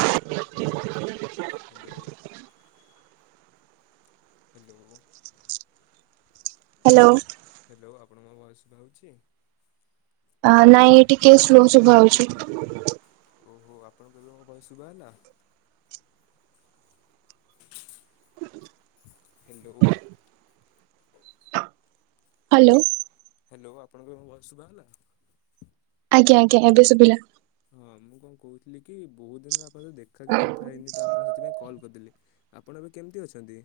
[inaudible] Hello hello. Hello ଆପଣଙ୍କୁ ମୋ voice ଶୁଭାଯାଉଛି? ନାଇଁ ଟିକେ ସ୍ଲୋ ଶୁଭା ହଉଛି। ଓହୋ, ଆପଣଙ୍କୁ ଏବେ ମୋ ଭଏସ ଶୁଭାହେଲା। ହାଲୋ। ହାଲୋ। ହାଲୋ ଆପଣଙ୍କୁ, ଏବେ ମୋ ଭଏସ ଶୁଭା ହେଲା ଆଜ୍ଞା ଆଜ୍ଞା ଏବେ ସୁୁଭିଲା। ହଁ ମୁଁ କଣ କହୁଥିଲି କି -ବହୁତ ଦିନରେ ଆପଣ ସ ଦେଖାକି କଥା ହେଇନି ତ ଆଣ ସେଥିପାଇଁ କଲ୍ କରିଦେଲି, ଆପଣ ଏବେ କେମିତି ଅଛନ୍ତି?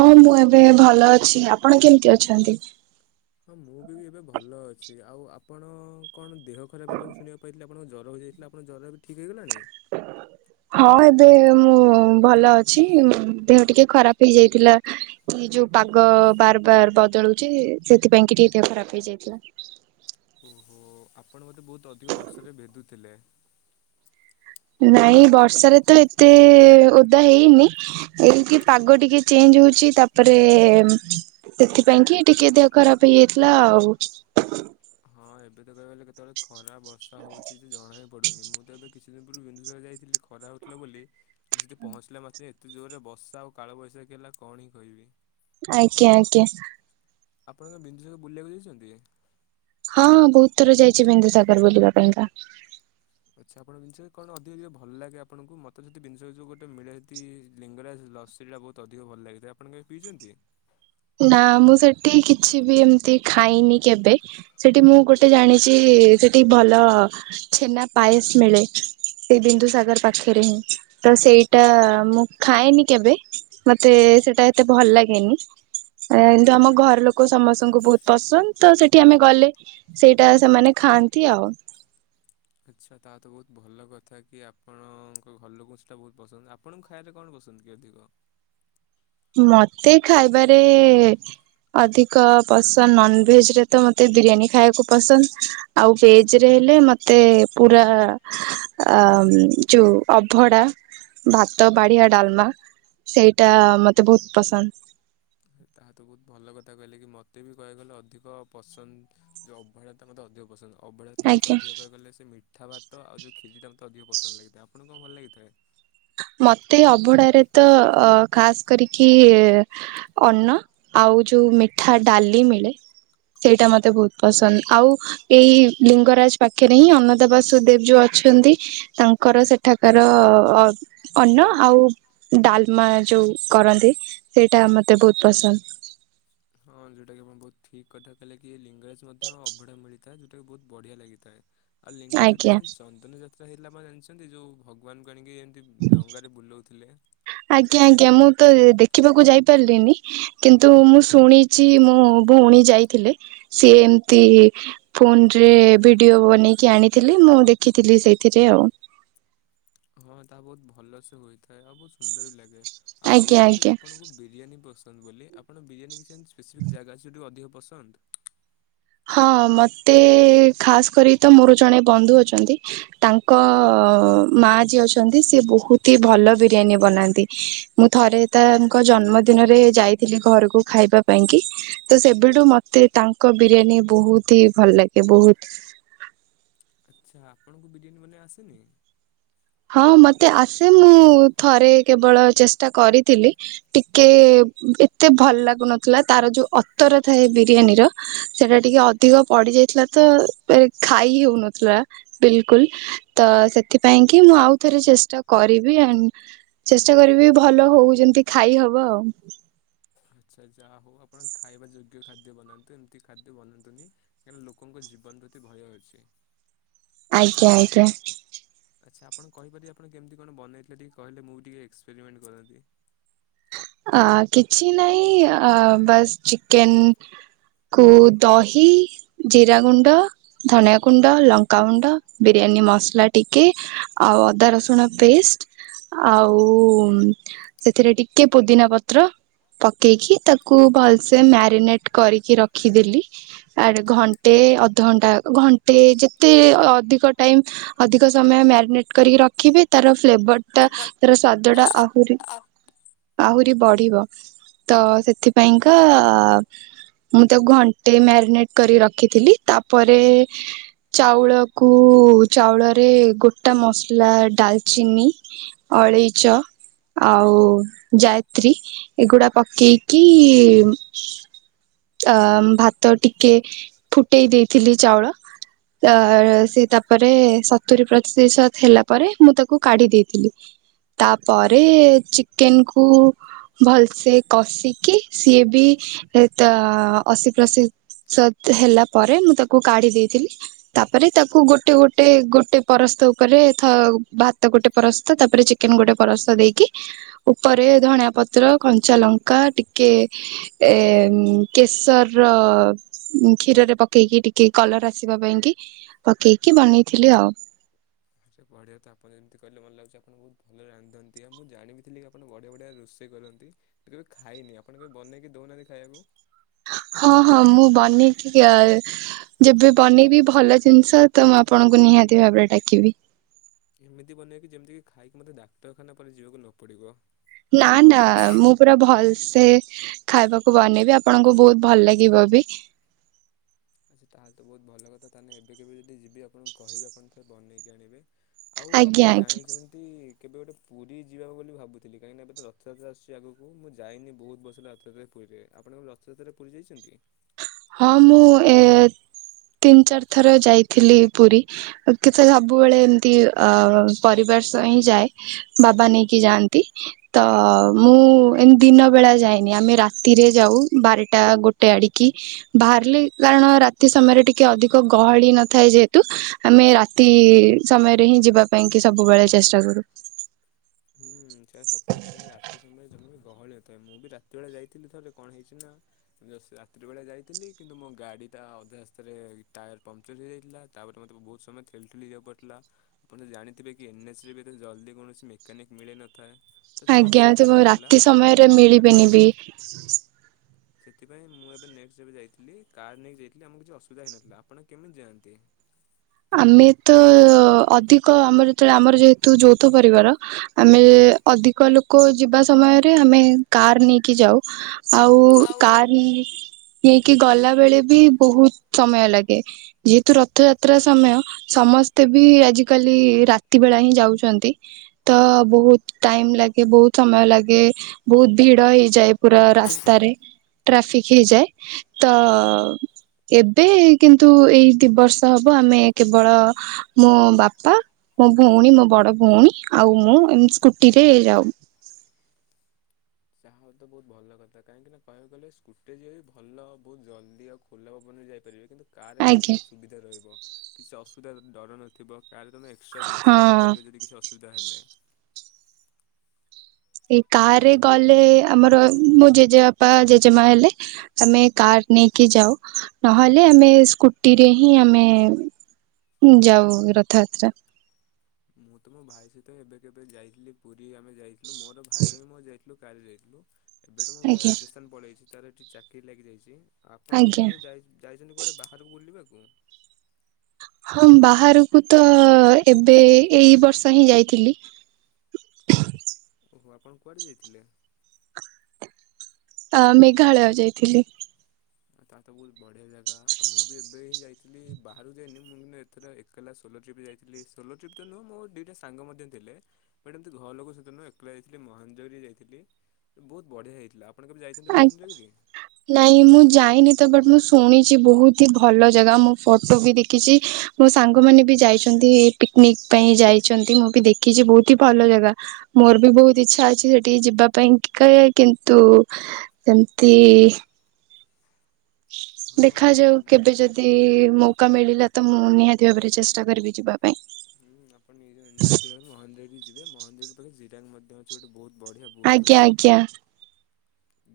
ହଁ ମୁଁ ଏବେ ଭଲ ଅଛି, ଆପଣ କେମିତି ଅଛନ୍ତି? ହଁ ମୁଁ ବି ଏବେ ଭଲ ଅଛି ଆଉ ଆପଣ କଣ ଦେହ ଖରାପ ହେଲେ ମୁ ଶୁଣିବାକୁ ପାଇଥିଲି? ଆପଣ ଜ୍ୱର ହୋଇଯାଇଥିଲା ଆପଙ୍କ ଜର ଠିକ ହେଇଗଲାଣି? ହଁ ଏବେ ମୁଁ ଭଲ ଅଛି ଦେହ ଟିକେ ଖରାପ ହେଇଯାଇଥିଲା। ଯୋଉ ପାଗ ବାର ବାର ବଦଳୁଛି ସେଥିପାଇଁ କି ଟିକେ ଦେହ ଖରାପ ହେଇଯାଇଥିଲା। ଓହୋ ଆପଣ ମୋତେ ବହୁତ ଅଧିକ ବର୍ଷାରେ ଭିଦୁଥିଲେ? ନାଇଁ ବର୍ଷାରେ ତ ଏତେ ଓଦା ହେଇନି ଏ କିି ପାଗ ଟିକେ ଚେଞ୍ଜ ହଉଛି ତାପରେ ସେଥିପାଇଁ କି ଟିକେ ଦେହ ଖରାପ ହେଇଯାଇଥିଲା ଆଉ। ହଁ ଏବେ ତ କହିବାଲେ କେତେବେଳେ ଖରା ବର୍ଷା ହଉଛି ଯେ ଜଣା ବି ପଡୁନି ମୁଁ ତ ଏବେ କିଛି ଦିନ ପୂର୍ବ ବିନ୍ଦୁସର ଯାଇଥିଲେ ଖରା ହେଉଥିଲା ବୋଲି ସେ ପହଞ୍ଚିଲା ମାତ୍ରେ ଏତେ ଜୋରରେ ଵର୍ଷା ଆଉ କାଳ ବ ବୈଶାଖୀ ହେଲା କଣ ହିଁ କହିବି? ଆଜ୍ଞା ଆଜ୍ଞା। ଆପଣଙ୍କ କେବେ ବିନ୍ଦୁସାଗର ବୁଲିବାକୁ ଯାଇଛନ୍ତି? ହଁଁ ହଁ ବହୁତ ଥର ଯାଇଛି ବିନ୍ଦୁସାଗର ବୁଲିବା ପାଇଁକା। ଆଛା ଆପଣ ବିନ୍ଦୁସାଗର ରେ କଣ ଅଧିକ ଭଲ ଲାଗେ ଆପଣଙ୍କୁ ମତେ ଯଦି ଜିନିଷ ଗୋଟ ମିଲେ ତି ଲିଙ୍ଗରାଜ ଲସି ଟା ବହୁତ ଅଧିକ ଭଲ ଲାଗିଥାଏ ଆପଣ କେବେ ପିଇଛନ୍ତି? ନା ମୁଁ ସେଠି କିଛି ବି ଏମିତି ଖାଇନି କେବେ ସେଠି ମୁଁ ଗୋଟେ ଜାଣିଛି ଏ ସେଠି ଭଲ ଛେନା ପାଏସ ମିଳେ। ସେ ବିନ୍ଦୁ ସାଗର ପାଖରେ ହିଁ ତ ସେଇଟା ମୁଁ ଖାଏନି କେବେ ମତେ ସେଇଟା ଏତେ ଭଲ ଲାଗେନି। ଏନ୍ତି ଆମ ଘର ଲୋକ ସମସ୍ତଙ୍କୁ ବହୁତ ପସନ୍ଦ ତ ସେଠି ଆମେ ଗଲେ ସେଇଟା ସେମାନେ ଖାଆନ୍ତି ଆଉ। ଆଚ୍ଛା ତା ତ ବହୁତ ଭଲ କଥା କି ଆପଣଙ୍କ ଘର ଲୋକଙ୍କୁ ସେଇଟା ବହୁତ ପସନ୍ଦ ଆପଣଙ୍କୁ ଖାଇବାରେ କଣ ପସନ୍ଦ? [unintelligible] ମତେ ଖାଇବାରେ ଅଧିକ ପସନ୍ଦ ନନ ଭେଜ ରେ ତ ମତେ ବିରିୟାନୀ ଖାଇବାକୁ ପସନ୍ଦ ଆଉ ଭେଜ ରେ ଲେ ମତେ ପୁରା ଯଉ ଅଭଡ଼ା ଭାତ ବାଡ଼ିଆ ଡାଲମା ସେଇଟା ମତେ ବହୁତ ପସନ୍ଦ। ତାହା ତ ବହୁତ ଭଲ କଥା କହିଲେ କି ମୋତେ ବି କହିବାକୁ ଗଲେ ଅଧିକ ପସନ୍ଦ ଯେଉଁ ଅବଢା ତ ମୋତେ ଅଧିକ ପସନ୍ଦ। ଅବଢା ମୋତେ ଆଜ୍ଞା ଅଧିକ କହିବାକୁ ଗଲେ ସେ ମିଠା ଭାତ ଆଉ ଯୋଉ ଖିରିଟା ମୋତେ ଅଧିକ ପସନ୍ଦ ଲାଗିଥାଏ ଆ ଆପଣଙ୍କୁ କଣ ଭଲ ଲାଗିଥାଏ? ମତେ ଅବଢାରେ ତ ଖାସ୍ କରିକି ଅନ୍ନ ଆଉ ଆଉ ଯୋଉ ମିଠା ଡାଲି ମିଳେ ସେଇଟା ମତେ ବହୁତ ପସନ୍ଦ ଆଉ ଏଇ ଲିଙ୍ଗରାଜ ପାଖରେ ହିଁ ଅନନ୍ତ ବାସୁଦେବ ଯୋଉ ଅ ଅଛନ୍ତି ତାଙ୍କର ସେଠାକାର ଅ ଅନ୍ନ ଆଉ ଡାଲମା ଯୋଉ କରନ୍ତି ସେଇଟା ମତେ ବହୁତ ପସନ୍ଦ। [inaudible] ହଁ ଯୋଉଟାକି ଆପଣ ବହୁତ ଠିକ୍ କଥା କହିଲେ କି ଲିଙ୍ଗରାଜ ମଧ୍ୟ ଅବଢା ମିଳିଥାଏ ଯୋଉଟାକି ବହୁତ ବଢ଼ିଆ ଲାଗିଥାଏ। ଆଉ ଲିଙ୍ଗରାଜ ଯୋଉଠି ଆଜ୍ଞା ଅଛନ୍ତି ଚନ୍ଦନ ଯାତ୍ରା ହେଇଥିଲା ଆପଣ ଜାଣିଛନ୍ତି ଯୋଉ ଭଗବାନ ଆଣିକି ଏମିତି ଡଙ୍ଗାରେ ବୁଲଉଥିଲେ। ଆଜ୍ଞା ଆଜ୍ଞା ମୁଁ ତ ଦେଖିବାକୁ ଯାଇପାରିଲିନି କିନ୍ତୁ ମୁଁ ଶୁଣିଛି ମୋ ଭଉଣୀ ଯାଇଥିଲେ। ସିଏ ଏମିତି ଫୋନରେ ଭିଡିଓ ବନେଇକି ଆଣିଥିଲି ମୁଁ ଦେଖିଥିଲି ସେଇଥିରେ। [unintelligible] ହଁ ତା ବହୁତ ଭଲସେ ହୋଇଥାଏ। ଥାଏ ଆଉ ବହୁତ ସୁନ୍ଦର ବି ଲାଗେ ଆପଣ ଯୋଉ ଆଜ୍ଞା କହୁଥିଲେ କି ଆଜ୍ଞା ଆପଣଙ୍କୁ ବିରିୟାନୀ ପସନ୍ଦ ବୋଲି ଆପଣ ବିରିୟାନୀ କିଛି ଏମିତି ସ୍ପେସିଫିକ୍ ଜାଗା ଅଛି ଯୋଉଟାକି ଅଧିକ ପସନ୍ଦ? ହଁ ମତେ ଖାସ୍ କରି ତ ମୋର ଜଣେ ବନ୍ଧୁ ଅଛନ୍ତି ତାଙ୍କ ଅ ମା ଯିଏ ଅଛନ୍ତି ସିଏ ବହୁତି ହି ଭଲ ବିରିୟାନୀ ବନାନ୍ତି ମୁଁ ଥରେ ତାଙ୍କ ଜନ୍ମ ଦିନରେ ଯାଇଥିଲି ଘରକୁ ଖାଇବା ପାଇଁକି ତ ସେବେଠୁ ମତେ ତାଙ୍କ ବିରିୟାନୀ ବହୁତି ହି ଭଲ ଲାଗେ ବହୁତ। ଆଚ୍ଛା ଆପଣଙ୍କୁ ବିରିୟାନୀ ବନେଇ ଆସେନି? ହଁ ମତେ ଆସେ ମୁଁ ଥରେ କେବଳ ଚେଷ୍ଟା କରିଥିଲି ଟିକେ ଏତେ ଭଲ ଲାଗୁନଥିଲା ତାର ଯୋଉ ଅତର ଥାଏ ବିରିୟାନୀର ସେଟା ଟିକେ ଅଧିକ ପଡିଯାଇଥିଲା ତ ଖାଇ ହେଉନଥିଲା ବିଲକୁଲ ତ ସେଥିପାଇଁ କି ମୁଁ ଆଉ ଥରେ ଚେଷ୍ଟା କରିବି ଏଣ୍ଡ୍ ଚେଷ୍ଟା କରିବି ଭଲ ହଉ ଯେମିତି ଖାଇହବ ଆଉ [inaudible] ଆଚ୍ଛା ଯାହା ହଉ ଆପଣ ଖାଇବା ଯୋଗ୍ୟ ଖାଦ୍ୟ ବନାନ୍ତୁ ଏମିତି ଖାଦ୍ୟ ବନାନ୍ତୁନି, କାହିଁକିନା ଲୋକଙ୍କ ଜୀବ ଜୀବନ ପ୍ରତି ଭୟ ଅଛି। ଆଜ୍ଞା ଆଜ୍ଞା। ଆଚ୍ଛା ଆପଣ କହିପାରିବେ ଆପଣ କେମିତି କଣ ବନେଇଥିଲେ ଟିକେ କହିଲେ ମୁଁ ବି ଟିକେ ଏକ୍ସପେରିମେଣ୍ଟ କରନ୍ତି। ଆ କିଛି ନାହିଁ ଆ ବାସ୍ ଚିକେନ୍ କୁ ଦହି, ଜିରାଗୁଣ୍ଡ, ଧନିଆଗୁଣ୍ଡ, ଲଙ୍କାଗୁଣ୍ଡ ବିରିୟାନୀ ମସଲା ଟିକେ ଆଉ ଅଦା ରସୁଣ ପେଷ୍ଟ ଆଉ ସେଥିରେ ଟିକେ ପୁଦିନା ପତ୍ର ପକେଇକି ତାକୁ ଭଲସେ ମ୍ୟାରିନେଟ୍ କରିକି ରଖିଦେଲି। ଆର୍ ଘଣ୍ଟେ ଣ୍ଟେ ଅଧଘଣ୍ଟା ଘଣ୍ଟେ ଯେତେ ଅଧିକ ଟାଇମ୍ ଅଧିକ ସମୟ ମ୍ୟାରିନେଟ୍ କରିକି ରଖ ରଖିବେ ତାର ଫ୍ଲେଭରଟା ତାର ସ୍ଵାଦଟା ଆହୁରି ଆହୁରି ବଢିବ। ତ ସେଥିପାଇଁକା ଆ ମୁଁ ତାକୁ ଘଣ୍ଟେ ମ୍ୟାରିନେଟ୍ କରି ରଖିଥିଲି ତାପରେ ଚାଉଳକୁ ଚାଉଳରେ ଗୋଟା ମସଲା ଡାଲଚିନି ଅଳେଇଚ ଆଉ ଯାୟତ୍ରୀ ଏଗୁଡା ପକେଇକି ଅ ଭାତ ଟିକେ ଫୁଟେଇ ଦେଇଥିଲି ଚାଉଳ ତ ସେ ତାପରେ ସତୁରିୀ ପ୍ରତିଶତ ହେଲା ପରେ ମୁଁ ତାକୁ କାଢି ଦେଇଥିଲି। ତାପରେ ଚିକେନ୍ କୁ ଭଲସେ କଷିକି ସିଏ ବି ତ ଅଶୀ ପ୍ରଶିଶତ ହେଲା ପରେ ମୁଁ ତାକୁ କାଢି ଦେଇଥିଲି, ତାପରେ ତାକୁ ଗୋଟେ ଗୋଟେ ଗୋଟେ ପରସ୍ତ ଉପରେ ରେ ଭାତ ଗୋଟେ ପରସ୍ତ ତାପରେ ଚିକେନ ଗୋଟେ ପରସ୍ତ ଦେଇକି ଉ ପରେ ଧଣିଆ ପତ୍ର କଞ୍ଚା ଲଙ୍କା ଟିକେ ଏ କେଶର ର ଅ କ୍ଷୀରରେ ପକେଇକି ଟିକେ କଲର ଆସିବା ପାଇଁ କି ପକେଇକି ବନେଇଥିଲି ଆଉ। [inaudible] ଆଚା ବଢିଆ ତ ଆପଣ ଯେମତି କହିଲେ ମତେ ଲାଗୁଚି ଆପଣ ବହୁତ ଭଲ ରାନ୍ଧନ୍ତି, ଆଉ ମୁଁ ଜଣିବିଥିଲି କିପଣ ବଢିଆଢିଆ ରୋଷେଇ ଇ ପାରନ୍ତି, କେବେ ଖାଇନି ଆପଣ କେବେ ବନେଇକି ଦଉନାହାନ୍ତି ଖାଇବାକୁ? ହଁ ହଁ ମୁଁ ବନେଇକିକ କ ଯେବେ ବନେଇବି ଭଲ ଜିନିଷ ତ ମୁଁ ଆପଣଙ୍କୁ ନିହା ହାତି ଭାବରେ ଡାକିବି। ଏମିତି ବନେଇବେ କି ଯେମିତିକି ଖାଇକି ମତେ ଡାକ୍ତରଖାନା ପରେ ଯିବାକୁ ନ ପଡ଼ିବ। ନା ନା ମୁଁ ପୁରା ଭଲ ସେ ଖାଇବାକୁ ବନେଇବି ଆପଣଙ୍କୁ ବହୁତ ଭଲ ଲାଗିବ ବି। ଆଚ୍ଛା ତାହେଲେ ତ ବହୁତ ଭଲ କଥା ତାହେଲେ ଏବେ କେବେ ଯଦି ଯିବି ଆପଣଙ୍କୁ କହିବେ ଆପଣ ଥରେ ବନେଇକି ଆଣିବେ। ଆଉ ଆଜ୍ଞା ଆପଣ ଆଜ୍ଞା ଜାଣିଚନ୍ତି? କେବେ ଗୋଟେ ପୁରୀ ଯିବାକୁ ବୋଲି ଭାବୁଥିଲି କାହିକିନା ଏବେ ତ ରଥଯାତ୍ରା ଆସୁଚି ଆଗକୁ ମୁଁ ଯାଇନି ବହୁତ ବର୍ଷ ହେଲା ରଥଯାତ୍ରା ପୁରୀ ରେ, ଆପଣ କେବେ ରଥଯାତ୍ରା ପୁରୀ ଯାଇଚନ୍ତି? ହଁ ମୁଁ ଏ ତିନି ଚାରି ଥର ଯାଇଥିଲି ପୁରୀ କିନ୍ତୁ ସେ ସବୁବେଳେ ଏମତି ଅ ପରିବ ରସ ହିଁ ଯାଏ ବାବା ନେଇକି ଯାଆନ୍ତି ତ ମୁଁ ଏମତି ଦିନ ବେଳା ଯାଏ। ନି, ଆମେ ରାତିରେ ଯାଉ ବାରଟା ଗୋଟେ ଆଡିକି। ବାହାରିଲି କାରଣ ରାତି ସମୟରେ ଟିକେ ଅଧିକ ଗହଳି ନଥାଏ ଯେହେତୁ ଆମେ ରାତି ସମୟରେ ହିଁ ଯିବା ପାଇଁ କି ସବୁବେଳେ ଚେଷ୍ଟା କରୁ। ହୁଁ ସେଇଟ ସତ କଥା, କ ରାତି ସମୟ ଜମ ଗହଳିଥାଏ, ମୁଁ ବି ରାତି ବେଳେ ଯାଇଥିଲି ଥରେ କଣ ହେଇଛି ନା, ରାତି ବେଳେ ଯାଇଥିଲି, କିନ୍ତୁ ମୋ ଗାଡି ଏଇଟା ଅଧା ରାସ୍ତାରେ ଟାୟାର ପଙ୍କଚର ହେଇଯାଇଥିଲା ତାପରେ ମତେ ବହୁତ ସମୟ ଠେଲି ଠେଲି ଯିବାକୁ ପଡିଥିଲା, ଜାଣିଥିବେ କି ଏନ୍ଏଚ ରେ ବି ତ ଜଲ୍ଦି କୌଣସି ମେକାନିକ ମିଳିନଥାଏ। ତ ଟିକେ ଆଜ୍ଞା, ତ ଅସୁବିଧା ମୁଁ ହେଇଥିଲା ରାତି ସମୟରେ ମିଳିବିନି ବି ସେଥିପାଇଁ ମୁଁ ଏବେ ନେକ୍ସଟ ଏବେ ଯାଇଥିଲି, କାର୍ ନେଇକି ଯାଇଥିଲି, ଆମକୁ କିଛି ଅସୁବିଧା ହେଇନଥିଲା, ଆପଣ କେମିତି ଯାଆନ୍ତି? ଆମେ ତ ଅଧିକ ଆମର ଯେତେବେଳେ ଆମର ଯେହେତୁ ଯୌଥ ପରିବାର ଆମେ ଅଧିକ ଲୋକ ଯିବା ସମୟରେ, ଆମେ କାର ନେଇକି ଯାଉ। ଆଉ କାର ହେଇକି ଗଲା ବେଳେ ବି ବହୁତ ସମୟ ଲାଗେ, ଯେହେତୁ ରଥଯାତ୍ରା ଯାତ୍ରା ସମୟ, ସମସ୍ତେ ବି ଆଜିକାଲି ରାତି ବେଳା ହିଁ ଯାଉଛନ୍ତି ତ ବହୁତ ଟାଇମ ଲାଗେ, ବହୁତ ସମୟ ଲାଗେ, ବହୁତ ଭିଡ ହେଇଯାଏ ପୁରା ରାସ୍ତାରେ। ଟ୍ରାଫିକ ହେଇଯାଏ, ତ ଏବେ କିନ୍ତୁ ଏଇ ଦିବର୍ଷ ହବ ଆମେ କେବଳ ମୋ ବାପା ମୋ ଭଉଣୀ, ମୋ ବଡ ଭଉଣୀ, ଆଉ ମୁଁ ଏ ସ୍କୁଟିରେ ଯାଉ। ହ [inaudible] ଚାହା ତ ବହୁତ ଭଲ କଥା, କାହିଁକିନା କହିବାକୁ ଗଲେ ସ୍କୁଟିର ଯଏ ବି ଭଲ ବହୁତ ଜଲ୍ଦି ଆଉ ଖୋଲା ପବନ ବି ଯାଇପାରିବେ, କିନ୍ତୁ କାର୍ ଗଲେ ଆଜ୍ଞା ମଧ୍ୟ ସୁବିଧା ରହିବ, କିଛି ଅସୁବିଧା ଡର ନଥିବ। କାେଲେ ତମେ ଏକ୍ସଟ୍ରା ଜିନିଷ ବି ହଁ ନେଇପାରିବ ଯଦ କି ଅସୁବିଧା ହେଲେ। ଏଇ କାରରେ ଯୋଉଟା ଗଲେ ଆମର ମୋ ଜେଜେବାପା, ଜେଜେମା ହେଲେ ଆମେ କାର ନେଇକି ଯାଉ, ନହେଲେ ଆମେ ସ୍କୁଟିରେ ହିଁ ଆମେ ଯାଉ ରଥଯାତ୍ରା। ମୁଁ ତ ମୋ ଭାଇ ସହିତ ଏବେ କେବେ ଯାଇଥିଲି ପୁରୀ ଆମେ ଯାଇଥିଲୁ, ମୋର ଭାଇ ର ହିଁ [unintelligible] ମଁ ଯାଇଥିଲି। କାରେୁ [unintelligible] ଆଜ୍ଞା। ରେ ଟିକେ ଚାକିରି ଲାଗିଯାଇଛି, ଆପଣ ଏମିତି ଆଜ୍ଞା କେବେ ଯ ଯାଇଛନ୍ତି କୁଆଡେ ବାହାରକୁ ବୁଲିବାକୁ। ଗୁ [inaudible] ହଁ ବାହାରକୁ ତ ଏବେ ଏଇ ବର୍ଷ ହିଁ ଯାଇଥିଲି। ଓହୋ, ଆପଣ କୁଆଡେ ଯାଇଥିଲେ? ଅ ମେଘାଳୟ ଯାଇଥିଲି। ତା ତ ବହୁତ ବଢିଆ ଜାଗା, ମୁଁ ଏବେ ହିଁ ଯାଇଥିଲି ବାହାରୁ ଯାଇନି, ମୁଁ ଏଥର ଏକଲା ସତ ସୋଲୋ ଟ୍ରପ୍ ଯାଇଥିଲ ସୋଲୋ ଟ୍ରପ ତ ନୁହ, ଦୁଇଟା ସାଙ୍ଗ ମଧ୍ୟ ଥିଲେ ବଟ ଏମିତି ଘର ଲୋକ ସହିତ ନୁହଁ ଏକଲା ଯାଇଥିଲ ମ ମଞ୍ଜରିୀ ଯାଇଥିଲି, ବହୁତ ବଢ଼ିଆ ହେଇଥିଲା। ଆପଣ କେବେ ଯାଇଛନ୍ତି ଆଜ୍ଞା ମହେନ୍ଦ୍ରଗିରି? ନାଇଁ ମୁଁ ଯାଇନି ତ ବଟ ମୁଁ ଶୁନିଛି, ତ ହି ଭଲ ଜାଗା, ମୁଁ ଫଟୋ ବି ଦେଖିଛି, ମୋ ସାଙ୍ଗ ମାନେ ବି ଯାଇଛନ୍ତି ପିକନିକ ପାଇଁ ଯାଇଛନ୍ତି ମୁଁ ବି ଦେଖିଛି ବହୁତ ଭଲ ଜାଗା, ମୋର ବି ବହୁତ ଚାଲିଛି ସେଠିକି ଯିବା ପାଇଁ, କି କହେ କିନ୍ତୁ ସେମିତି ହଁ ଦେଖାଯାଉ, ମହେ କେବେ ଯଦି ମୋ ଧ ମିଳିଲା ତ ମୁଁ ନିହାତି ଭାବରେ ଚେଷ୍ଟା କରିବି ଯିବା ପାଇଁ। ହୁଁ ଆପଣ ନଜ ନିହାତି ଭାବେ ମହାନ୍ଦେରୀ ଯିବେ ମନ୍ଦେର ପାଖେ ଜିିରାଲ ମଧ୍ୟ ଅଛି ଗୋଟେ ବହୁତ [unintelligible] ବଢ଼ିଆ ବୌଦ୍ଧ ଆଜ୍ଞା ସ୍ତୂପ। ଆଜ୍ଞା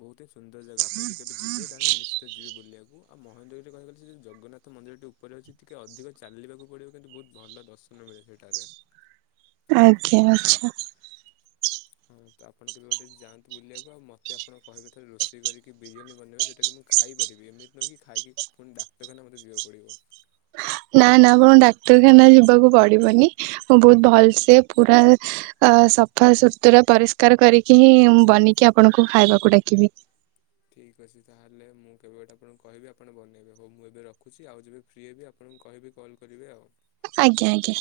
ବହୁତ ହିଁ ସୁନ୍ଦର ଜାଗା ଆପଣ ଯଦି କେବେ ଯିବେ ତାହେଲେ ନିଶ୍ଚିତ ଯିବେ ବୁଲିବାକୁ। ଆଉ ମହେନ୍ଦଗିରିରେ [unintelligible] କ କହିଗଲେ ସେଉ ଜଗନ୍ନାଥ ମନ୍ଦିରଟି ଉପରେ ଅଛିି ଟିକେ ଅଧିକ ଚାଲିବାକୁ ପଡ଼ିବ କିନ୍ତୁ ବହୁତ ଭଲ ଦର୍ଶନ। ମିଳେ ସେଇଟା ଆଗେ। ଆଜ୍ଞା ଆଛା। ହ ତ ଆପଣ କେବେ ଗୋଟେ ଯାଆନ୍ତ ବୁଲିବାକୁ ଆଉ ମୋତେ ଆପଣ କହିବେ ଥରେ ରୋଷେଇ କରିକି ବିରିୟାନୀ ବନେଇବେ, ଯେଉଁଟା କି ମୁଁ ଖାଇ ଏମିତି ନ କି ଖାଇକି ପୁଣି ଡାକ୍ତରଖାନା ମତେ ଯିବାକୁ ପଡିବ। ନା ନା ଆପଣ ଡାକ୍ତରଖାନା ଯିବାକୁ ପଡିବନି, ମୁଁ ବହୁତ ଭଲସେ ପୁରା ଅ ସଫାସତୁରା, ପରିଷ୍କାର କରିକି ହିଁ ବନିକି ଆପଣଙ୍କୁ ଖାଇବାକୁ ଡାକିବି। ଠିକ୍ ଅଛି ତାହେଲେ ମୁଁ କେବେଗୋଟେ ଆପଣଙ୍କୁ କହିବି ଆପଣ ବନେଇବେ ହଉ ମୁଁ ଏବେ ରଖୁଚି ଆଉ ଯେବେ ଫ୍ରି ହେବି ଆପଣ କହିବି କଲ୍ କରିବି ଆଉ। ଆଜ୍ଞା ଆଜ୍ଞା।